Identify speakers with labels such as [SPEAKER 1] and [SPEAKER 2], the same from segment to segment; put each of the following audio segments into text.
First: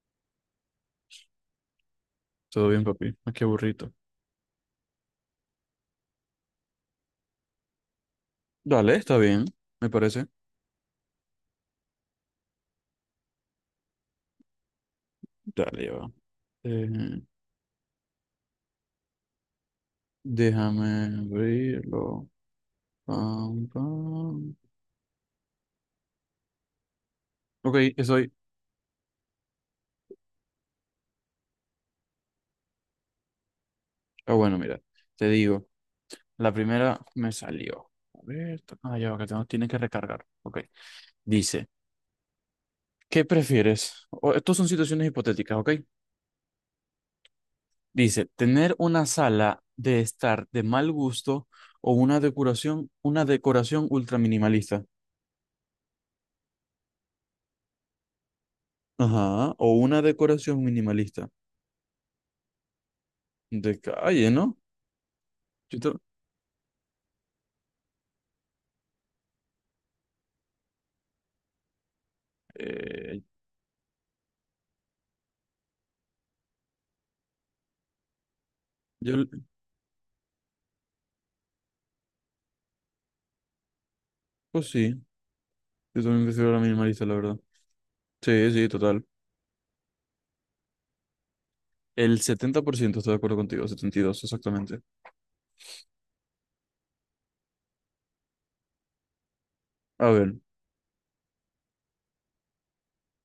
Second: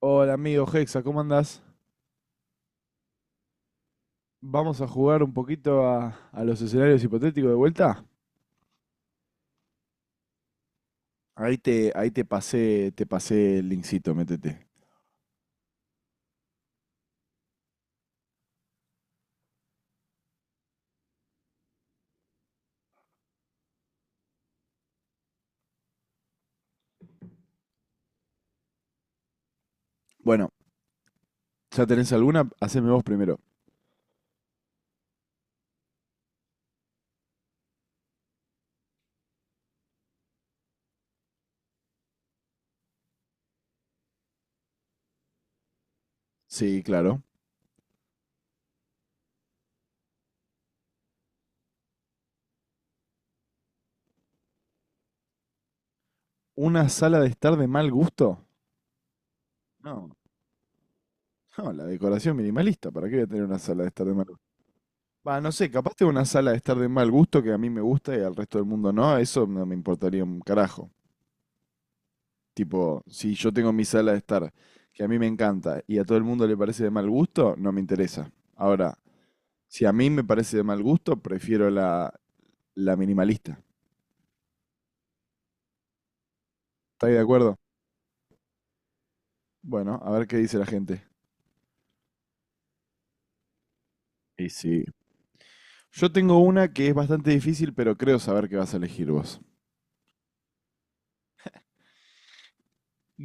[SPEAKER 1] Hola amigo Hexa, ¿cómo andás?
[SPEAKER 2] Todo bien, papi. Ah, qué burrito.
[SPEAKER 1] Vamos a jugar un poquito a los escenarios hipotéticos de vuelta.
[SPEAKER 2] Dale, está bien, me parece.
[SPEAKER 1] Ahí te pasé el linkcito, métete.
[SPEAKER 2] Dale, ya va. Eh, Déjame abrirlo. Pam, pam. Ok, estoy.
[SPEAKER 1] Bueno, ¿ya tenés alguna? Haceme vos primero.
[SPEAKER 2] Ah, bueno, mira, te digo. La primera me salió. A ver, ya va, tiene que recargar. Ok. Dice, ¿qué prefieres? Estos son situaciones hipotéticas, ¿ok?
[SPEAKER 1] Sí, claro.
[SPEAKER 2] Dice, ¿tener una sala de estar de mal gusto o una decoración ultra minimalista?
[SPEAKER 1] ¿Una sala de estar de mal gusto?
[SPEAKER 2] Ajá, o una
[SPEAKER 1] No,
[SPEAKER 2] decoración minimalista.
[SPEAKER 1] no, la decoración minimalista, ¿para qué voy a tener una
[SPEAKER 2] De
[SPEAKER 1] sala de estar de mal
[SPEAKER 2] calle,
[SPEAKER 1] gusto?
[SPEAKER 2] ¿no?
[SPEAKER 1] Va, no sé,
[SPEAKER 2] Yo,
[SPEAKER 1] capaz
[SPEAKER 2] ta-
[SPEAKER 1] tengo una sala de estar de mal gusto que a mí me gusta y al resto del mundo no, eso no me importaría un carajo. Tipo,
[SPEAKER 2] eh,
[SPEAKER 1] si yo tengo mi sala de estar, que a mí me encanta y a todo el mundo le parece de mal gusto, no me interesa. Ahora,
[SPEAKER 2] yo,
[SPEAKER 1] si a mí me parece de mal gusto, prefiero la minimalista.
[SPEAKER 2] pues sí, yo también prefiero la minimalista,
[SPEAKER 1] ¿Estáis
[SPEAKER 2] la
[SPEAKER 1] de
[SPEAKER 2] verdad.
[SPEAKER 1] acuerdo?
[SPEAKER 2] Sí, sí, total.
[SPEAKER 1] Bueno, a ver qué dice la gente.
[SPEAKER 2] El 70% está de acuerdo contigo, 72
[SPEAKER 1] Y
[SPEAKER 2] exactamente.
[SPEAKER 1] sí. Yo tengo una que es bastante difícil, pero creo saber qué vas a elegir vos.
[SPEAKER 2] A ver,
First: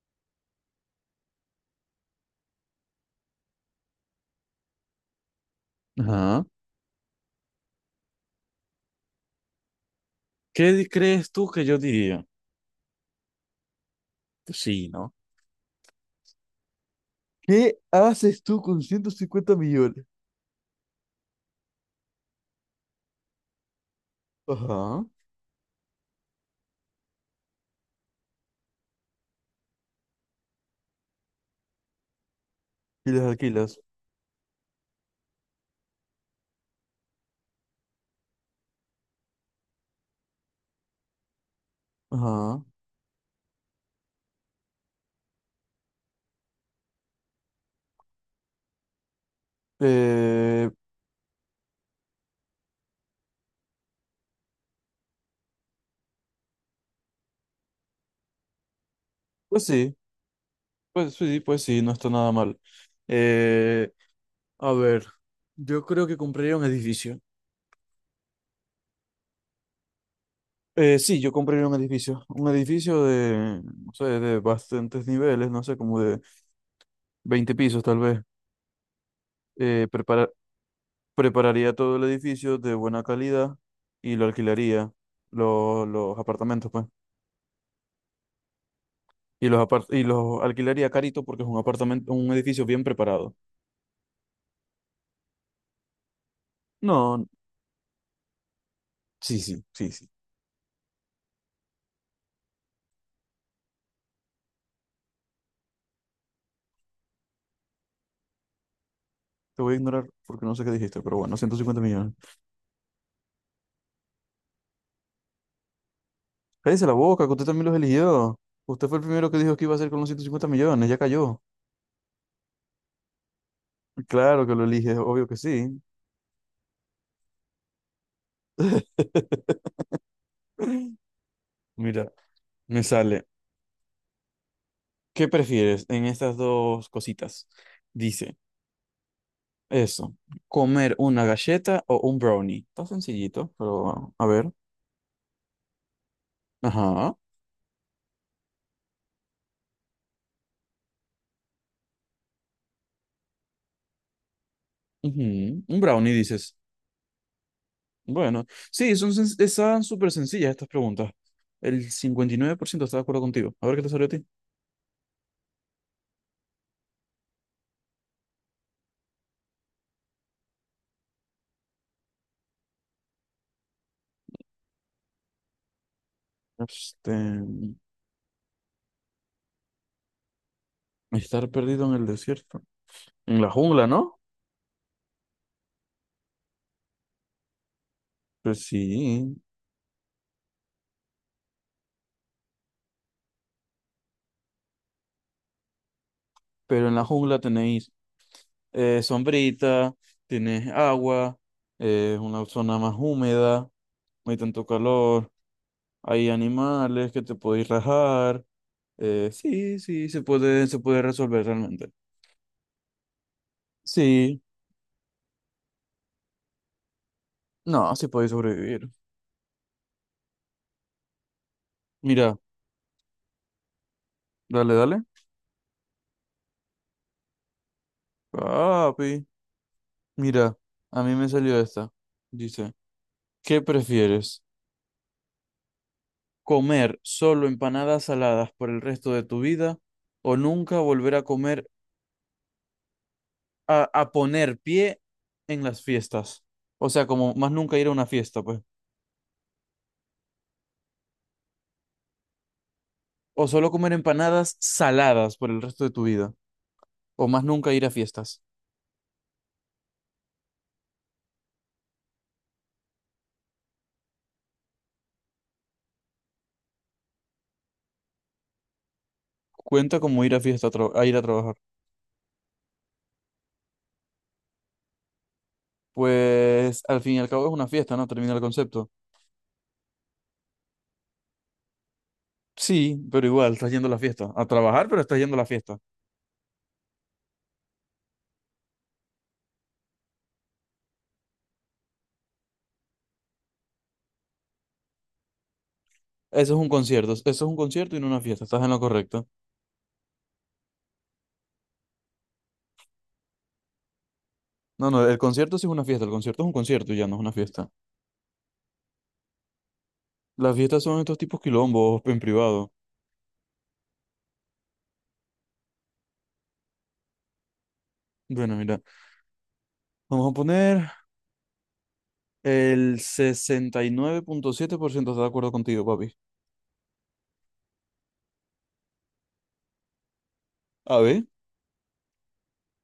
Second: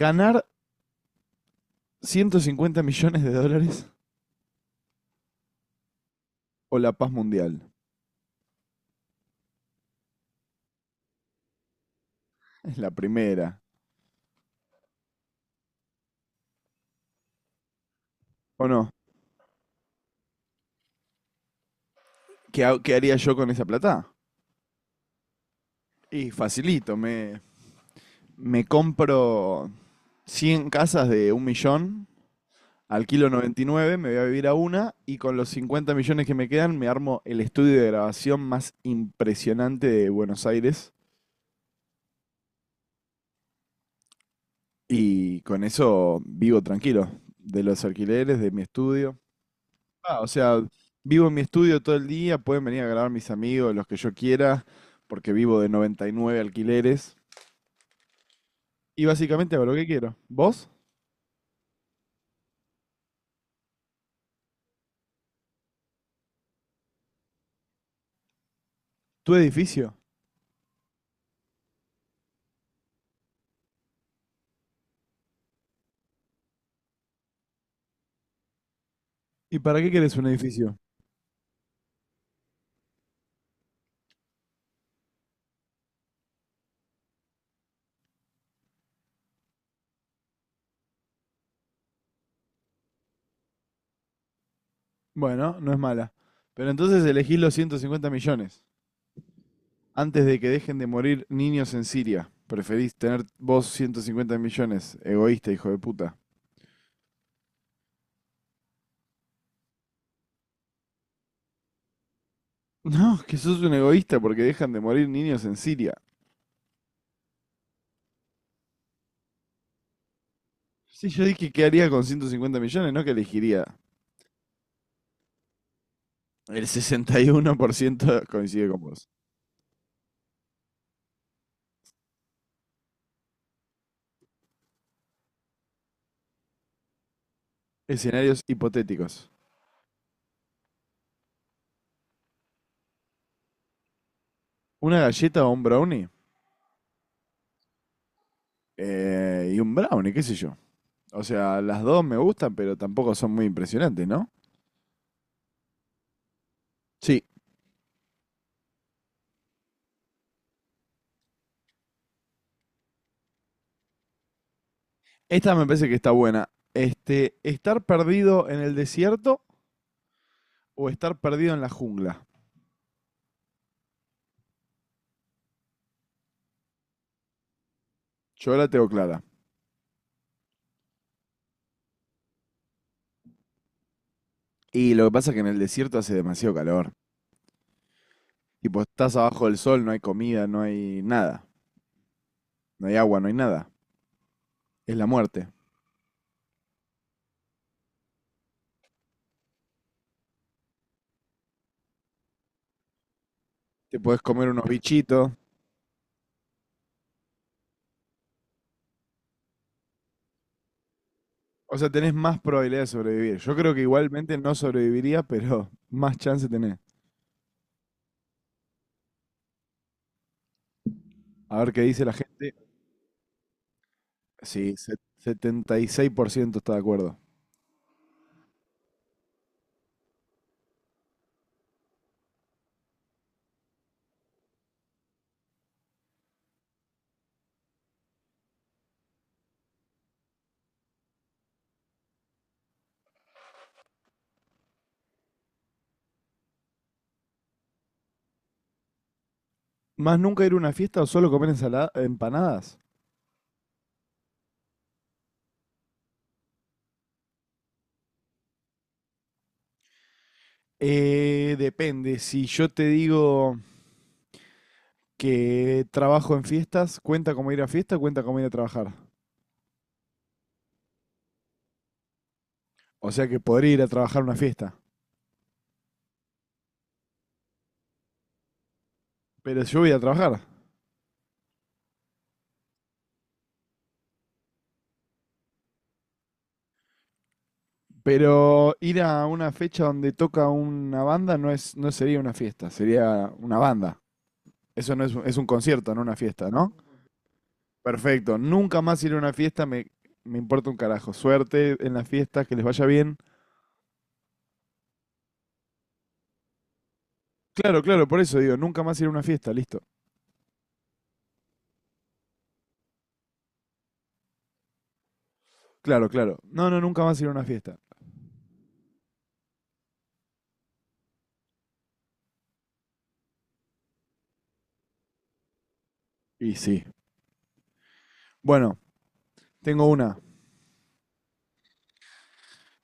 [SPEAKER 1] ¿Ganar 150 millones de dólares
[SPEAKER 2] ajá.
[SPEAKER 1] o la paz mundial?
[SPEAKER 2] ¿ Crees tú que yo diría?
[SPEAKER 1] Es la primera.
[SPEAKER 2] Pues sí, ¿no? ¿Qué haces tú
[SPEAKER 1] ¿O
[SPEAKER 2] con
[SPEAKER 1] no?
[SPEAKER 2] 150 millones?
[SPEAKER 1] ¿Qué, qué haría yo con esa plata?
[SPEAKER 2] Ajá.
[SPEAKER 1] Y facilito, me compro 100 casas de un millón,
[SPEAKER 2] Y las
[SPEAKER 1] alquilo
[SPEAKER 2] alquilas.
[SPEAKER 1] 99, me voy a vivir a una y con los 50 millones que me quedan me armo el estudio de grabación más impresionante de Buenos Aires,
[SPEAKER 2] Ajá.
[SPEAKER 1] y con eso vivo tranquilo, de los alquileres, de mi estudio. Ah, o sea,
[SPEAKER 2] Eh,
[SPEAKER 1] vivo en mi estudio todo el día, pueden venir a grabar mis amigos, los que yo quiera, porque vivo de 99 alquileres y básicamente
[SPEAKER 2] pues
[SPEAKER 1] hago lo que
[SPEAKER 2] sí,
[SPEAKER 1] quiero. ¿Vos?
[SPEAKER 2] pues sí, pues sí, no está nada mal. Eh, a ver, yo creo que compraría un edificio.
[SPEAKER 1] ¿Tu edificio?
[SPEAKER 2] Sí, yo compré un edificio de, no sé, de bastantes niveles, no sé, como de 20 pisos tal vez.
[SPEAKER 1] ¿Y para
[SPEAKER 2] Eh,
[SPEAKER 1] qué querés un
[SPEAKER 2] prepara-
[SPEAKER 1] edificio?
[SPEAKER 2] Prepararía todo el edificio de buena calidad y lo alquilaría, los apartamentos, pues. Y los alquilaría carito porque es un apartamento, un edificio bien preparado.
[SPEAKER 1] Bueno, no es mala. Pero entonces
[SPEAKER 2] No,
[SPEAKER 1] elegís los 150 millones.
[SPEAKER 2] sí, sí, sí, sí.
[SPEAKER 1] Antes de que dejen de morir niños en Siria, preferís tener vos 150 millones, egoísta, hijo de puta.
[SPEAKER 2] Te voy a ignorar porque no sé qué dijiste, pero bueno, 150 millones.
[SPEAKER 1] No, que sos un egoísta porque dejan de morir niños en Siria.
[SPEAKER 2] Cállese la boca, que usted también los eligió. Usted fue el primero que dijo que iba a hacer con los 150 millones, ya
[SPEAKER 1] Sí, yo
[SPEAKER 2] cayó.
[SPEAKER 1] dije que haría con 150 millones, no que elegiría.
[SPEAKER 2] Claro que lo eliges, obvio que sí.
[SPEAKER 1] El 61% coincide con vos.
[SPEAKER 2] Mira, me sale. ¿Qué prefieres en estas dos cositas? Dice
[SPEAKER 1] Escenarios hipotéticos.
[SPEAKER 2] eso, comer una galleta o un brownie. Está sencillito, pero a ver.
[SPEAKER 1] ¿Una galleta o un brownie?
[SPEAKER 2] Ajá.
[SPEAKER 1] Y un brownie, qué sé yo. O sea, las dos me gustan, pero tampoco son muy impresionantes, ¿no?
[SPEAKER 2] Ujú. Un brownie, dices.
[SPEAKER 1] Sí.
[SPEAKER 2] Bueno, sí, están súper sencillas estas preguntas. El 59% está de acuerdo contigo. A ver qué te salió a ti.
[SPEAKER 1] Esta me parece que está buena. Este, ¿estar perdido en el desierto o estar perdido en la jungla?
[SPEAKER 2] Este,
[SPEAKER 1] Yo la tengo clara.
[SPEAKER 2] Estar perdido en el desierto. En la jungla, ¿no?
[SPEAKER 1] Y lo que pasa es que en el desierto hace demasiado calor.
[SPEAKER 2] Pues
[SPEAKER 1] Tipo, estás
[SPEAKER 2] sí,
[SPEAKER 1] abajo del sol, no hay comida, no hay nada. No hay agua, no hay nada. Es la muerte.
[SPEAKER 2] pero en la jungla tenéis sombrita, tienes agua, una zona más húmeda,
[SPEAKER 1] Te podés
[SPEAKER 2] no hay
[SPEAKER 1] comer unos
[SPEAKER 2] tanto
[SPEAKER 1] bichitos.
[SPEAKER 2] calor, hay animales que te podéis rajar. Sí, sí, se puede resolver
[SPEAKER 1] O sea,
[SPEAKER 2] realmente.
[SPEAKER 1] tenés más probabilidad de sobrevivir. Yo creo que igualmente
[SPEAKER 2] Sí,
[SPEAKER 1] no sobreviviría, pero más chance tenés.
[SPEAKER 2] no, sí podéis sobrevivir.
[SPEAKER 1] A ver qué dice la
[SPEAKER 2] Mira,
[SPEAKER 1] gente. Sí,
[SPEAKER 2] dale, dale.
[SPEAKER 1] 76% está de acuerdo.
[SPEAKER 2] Papi, mira, a mí me salió esta. Dice, ¿qué prefieres? ¿Comer solo empanadas saladas por el resto de tu vida o nunca volver a poner pie en las fiestas? O sea, como más nunca ir a una fiesta, pues.
[SPEAKER 1] ¿Más nunca ir a una fiesta o solo comer ensalada, empanadas?
[SPEAKER 2] O solo comer empanadas saladas por el resto de tu vida. O más nunca ir a fiestas.
[SPEAKER 1] Depende. Si yo te digo que trabajo en fiestas, ¿cuenta como ir a fiesta o cuenta como ir a trabajar?
[SPEAKER 2] Cuenta como ir a fiesta, a ir a trabajar.
[SPEAKER 1] O sea que podría ir a trabajar a una fiesta.
[SPEAKER 2] Pues al fin y al cabo es una fiesta, ¿no? Termina el concepto.
[SPEAKER 1] Pero yo voy a trabajar.
[SPEAKER 2] Sí, pero igual, estás yendo a la fiesta. A trabajar, pero estás yendo a la fiesta.
[SPEAKER 1] Pero ir a una fecha donde toca una banda no es, no sería una fiesta, sería una banda. Eso no es, es un concierto, no una fiesta,
[SPEAKER 2] Eso es un
[SPEAKER 1] ¿no?
[SPEAKER 2] concierto. Eso es un concierto y no una
[SPEAKER 1] Perfecto.
[SPEAKER 2] fiesta. Estás en lo
[SPEAKER 1] Nunca más ir a
[SPEAKER 2] correcto.
[SPEAKER 1] una fiesta me importa un carajo. Suerte en las fiestas, que les vaya bien.
[SPEAKER 2] No, no, el concierto sí es una fiesta. El concierto es un concierto y ya no es una fiesta.
[SPEAKER 1] Claro, claro, por eso digo, nunca más ir a una fiesta, listo.
[SPEAKER 2] Las fiestas son estos tipos quilombos en privado.
[SPEAKER 1] Claro, claro. No, no, nunca más ir a una fiesta.
[SPEAKER 2] Bueno, mira, vamos a poner El 69.7% está de acuerdo contigo, papi.
[SPEAKER 1] Y sí. Bueno, tengo una.
[SPEAKER 2] A ver,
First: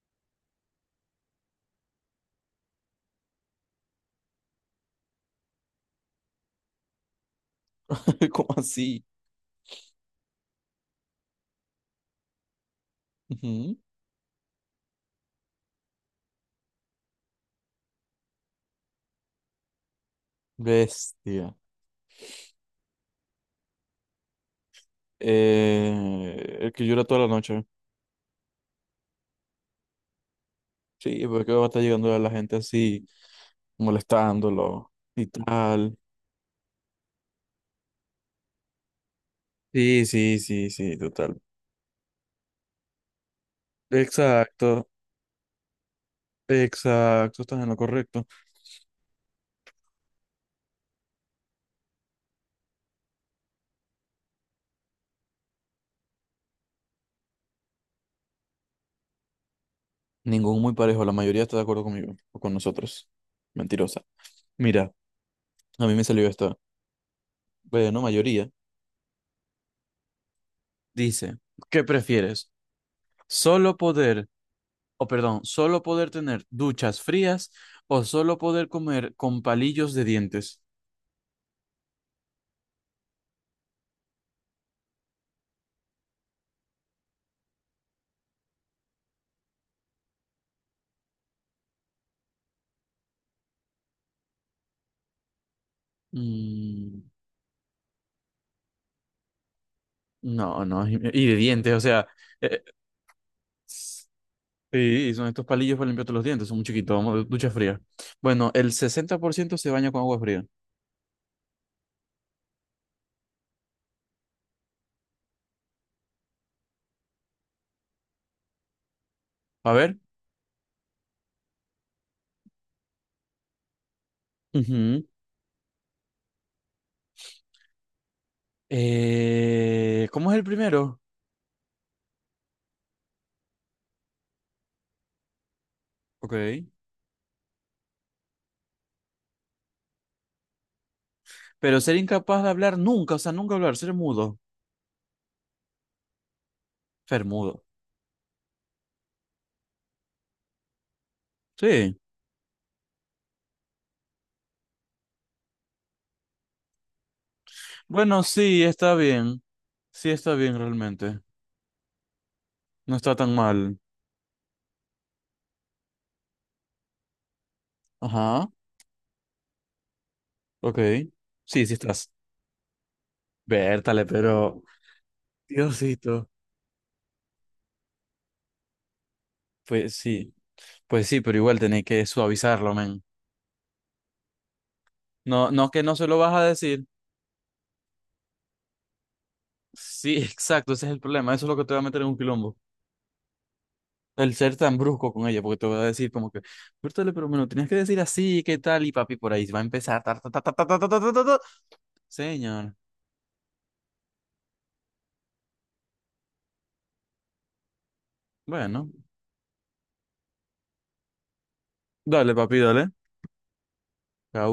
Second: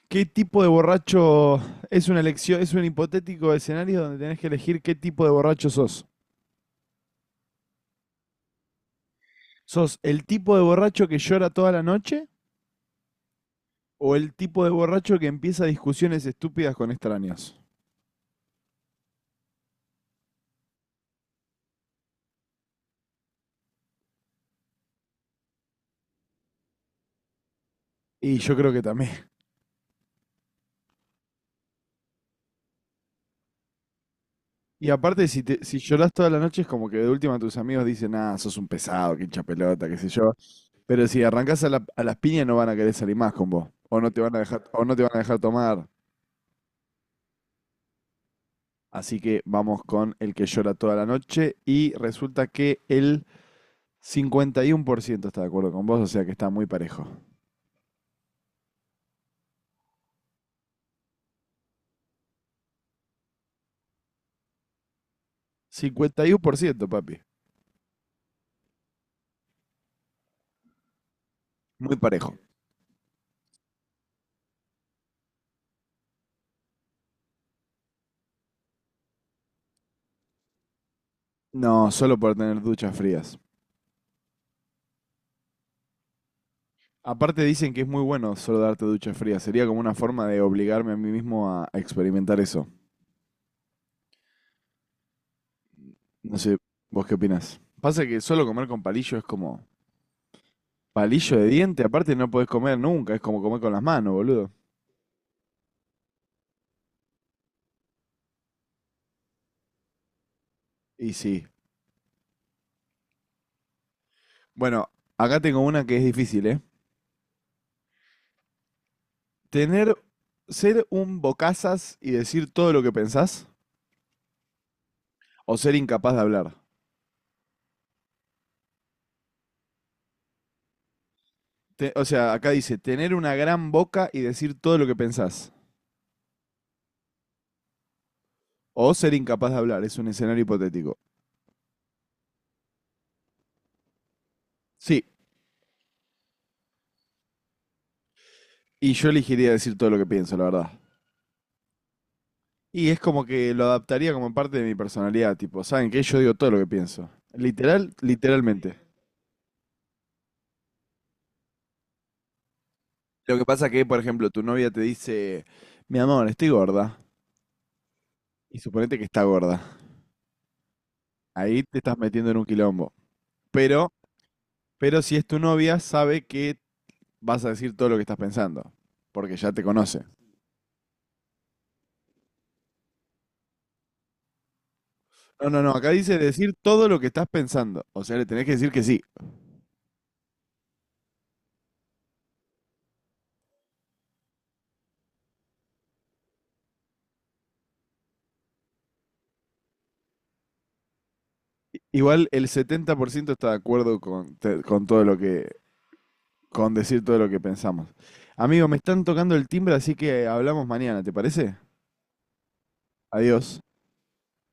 [SPEAKER 1] ¿Qué tipo de borracho es una elección, es un hipotético escenario donde tenés que elegir qué tipo de borracho sos?
[SPEAKER 2] ¿cómo así?
[SPEAKER 1] ¿Sos el tipo de borracho que llora toda la noche
[SPEAKER 2] Ujú.
[SPEAKER 1] o el tipo de borracho que empieza discusiones estúpidas con extraños?
[SPEAKER 2] Bestia. El que llora toda la noche.
[SPEAKER 1] Y yo creo que también.
[SPEAKER 2] Sí, porque va a estar llegando a la gente así,
[SPEAKER 1] Y
[SPEAKER 2] molestándolo
[SPEAKER 1] aparte,
[SPEAKER 2] y
[SPEAKER 1] si
[SPEAKER 2] tal.
[SPEAKER 1] llorás toda la noche, es como que de última tus amigos dicen, ah, sos un pesado, que hincha pelota, qué
[SPEAKER 2] Sí,
[SPEAKER 1] sé yo.
[SPEAKER 2] sí, sí, sí,
[SPEAKER 1] Pero si
[SPEAKER 2] total.
[SPEAKER 1] arrancás a las piñas, no van a querer salir más con vos. O
[SPEAKER 2] Exacto,
[SPEAKER 1] no te van a dejar tomar.
[SPEAKER 2] exacto, estás en lo correcto.
[SPEAKER 1] Así que vamos con el que llora toda la noche y resulta que el 51% está de acuerdo con vos, o sea que está muy parejo.
[SPEAKER 2] Ningún muy parejo, la mayoría está de acuerdo conmigo o con nosotros. Mentirosa. Mira, a mí me
[SPEAKER 1] Cincuenta
[SPEAKER 2] salió
[SPEAKER 1] y uno por
[SPEAKER 2] esta.
[SPEAKER 1] ciento, papi.
[SPEAKER 2] Bueno, mayoría. Dice, ¿qué
[SPEAKER 1] Muy parejo.
[SPEAKER 2] prefieres? ¿Solo poder o Perdón, solo poder tener duchas frías o solo poder comer con palillos de dientes?
[SPEAKER 1] No, solo por tener duchas frías. Aparte dicen que es muy bueno solo darte duchas frías. Sería como una forma de obligarme a mí mismo a experimentar eso. No sé,
[SPEAKER 2] Mm,
[SPEAKER 1] ¿vos qué opinás? Pasa que solo comer con palillo es como
[SPEAKER 2] no, no, y de
[SPEAKER 1] palillo de
[SPEAKER 2] dientes, o
[SPEAKER 1] diente,
[SPEAKER 2] sea,
[SPEAKER 1] aparte no podés
[SPEAKER 2] eh,
[SPEAKER 1] comer nunca, es como comer con las manos, boludo.
[SPEAKER 2] sí, son estos palillos para limpiarte los dientes, son muy chiquitos, vamos, ducha fría. Bueno, el 60% se baña con agua fría.
[SPEAKER 1] Y sí. Bueno, acá tengo una que es difícil, ¿eh?
[SPEAKER 2] A
[SPEAKER 1] Tener
[SPEAKER 2] ver,
[SPEAKER 1] ser un bocazas y decir todo lo que pensás
[SPEAKER 2] ujú,
[SPEAKER 1] o ser incapaz de hablar.
[SPEAKER 2] ¿cómo es el primero?
[SPEAKER 1] O sea, acá dice tener una gran boca y decir todo lo que pensás
[SPEAKER 2] Ok.
[SPEAKER 1] o ser incapaz de hablar, es un escenario hipotético.
[SPEAKER 2] Pero ser incapaz de hablar nunca, o sea, nunca hablar, ser mudo,
[SPEAKER 1] Sí,
[SPEAKER 2] ser mudo.
[SPEAKER 1] y yo elegiría decir todo lo que pienso, la verdad.
[SPEAKER 2] Sí,
[SPEAKER 1] Y es como que lo adaptaría como parte de mi personalidad, tipo, ¿saben qué? Yo digo todo lo que pienso.
[SPEAKER 2] bueno,
[SPEAKER 1] Literalmente.
[SPEAKER 2] sí está bien realmente. No está tan
[SPEAKER 1] Lo que pasa
[SPEAKER 2] mal.
[SPEAKER 1] que, por ejemplo, tu novia te dice, mi amor, estoy gorda.
[SPEAKER 2] Ajá,
[SPEAKER 1] Y suponete que está gorda.
[SPEAKER 2] ok.
[SPEAKER 1] Ahí
[SPEAKER 2] Sí, sí
[SPEAKER 1] te estás
[SPEAKER 2] estás.
[SPEAKER 1] metiendo en un quilombo. Pero,
[SPEAKER 2] Vértale, pero.
[SPEAKER 1] pero si es tu novia, sabe
[SPEAKER 2] Diosito.
[SPEAKER 1] que vas a decir todo lo que estás pensando, porque ya te
[SPEAKER 2] Pues
[SPEAKER 1] conoce.
[SPEAKER 2] sí, pues sí, pero igual tenés que suavizarlo, men.
[SPEAKER 1] No,
[SPEAKER 2] No,
[SPEAKER 1] no,
[SPEAKER 2] no
[SPEAKER 1] no,
[SPEAKER 2] que
[SPEAKER 1] acá
[SPEAKER 2] no se
[SPEAKER 1] dice
[SPEAKER 2] lo vas a
[SPEAKER 1] decir
[SPEAKER 2] decir.
[SPEAKER 1] todo lo que estás pensando, o sea, le tenés que decir que sí.
[SPEAKER 2] Sí, exacto, ese es el problema. Eso es lo que te va a meter en un quilombo. El ser tan brusco con ella, porque te va a decir como que, Vértale, pero me lo tenías que decir así, ¿qué tal? Y papi, por ahí va a empezar. Ta, ta, ta, ta, ta, ta, ta, ta, ta, ta, ta".
[SPEAKER 1] Igual el
[SPEAKER 2] Señor.
[SPEAKER 1] 70% está de acuerdo con todo lo que, con decir todo lo que pensamos. Amigo, me
[SPEAKER 2] Bueno,
[SPEAKER 1] están tocando el timbre, así que hablamos mañana, ¿te parece?
[SPEAKER 2] dale, papi, dale.
[SPEAKER 1] Adiós.
[SPEAKER 2] Chao.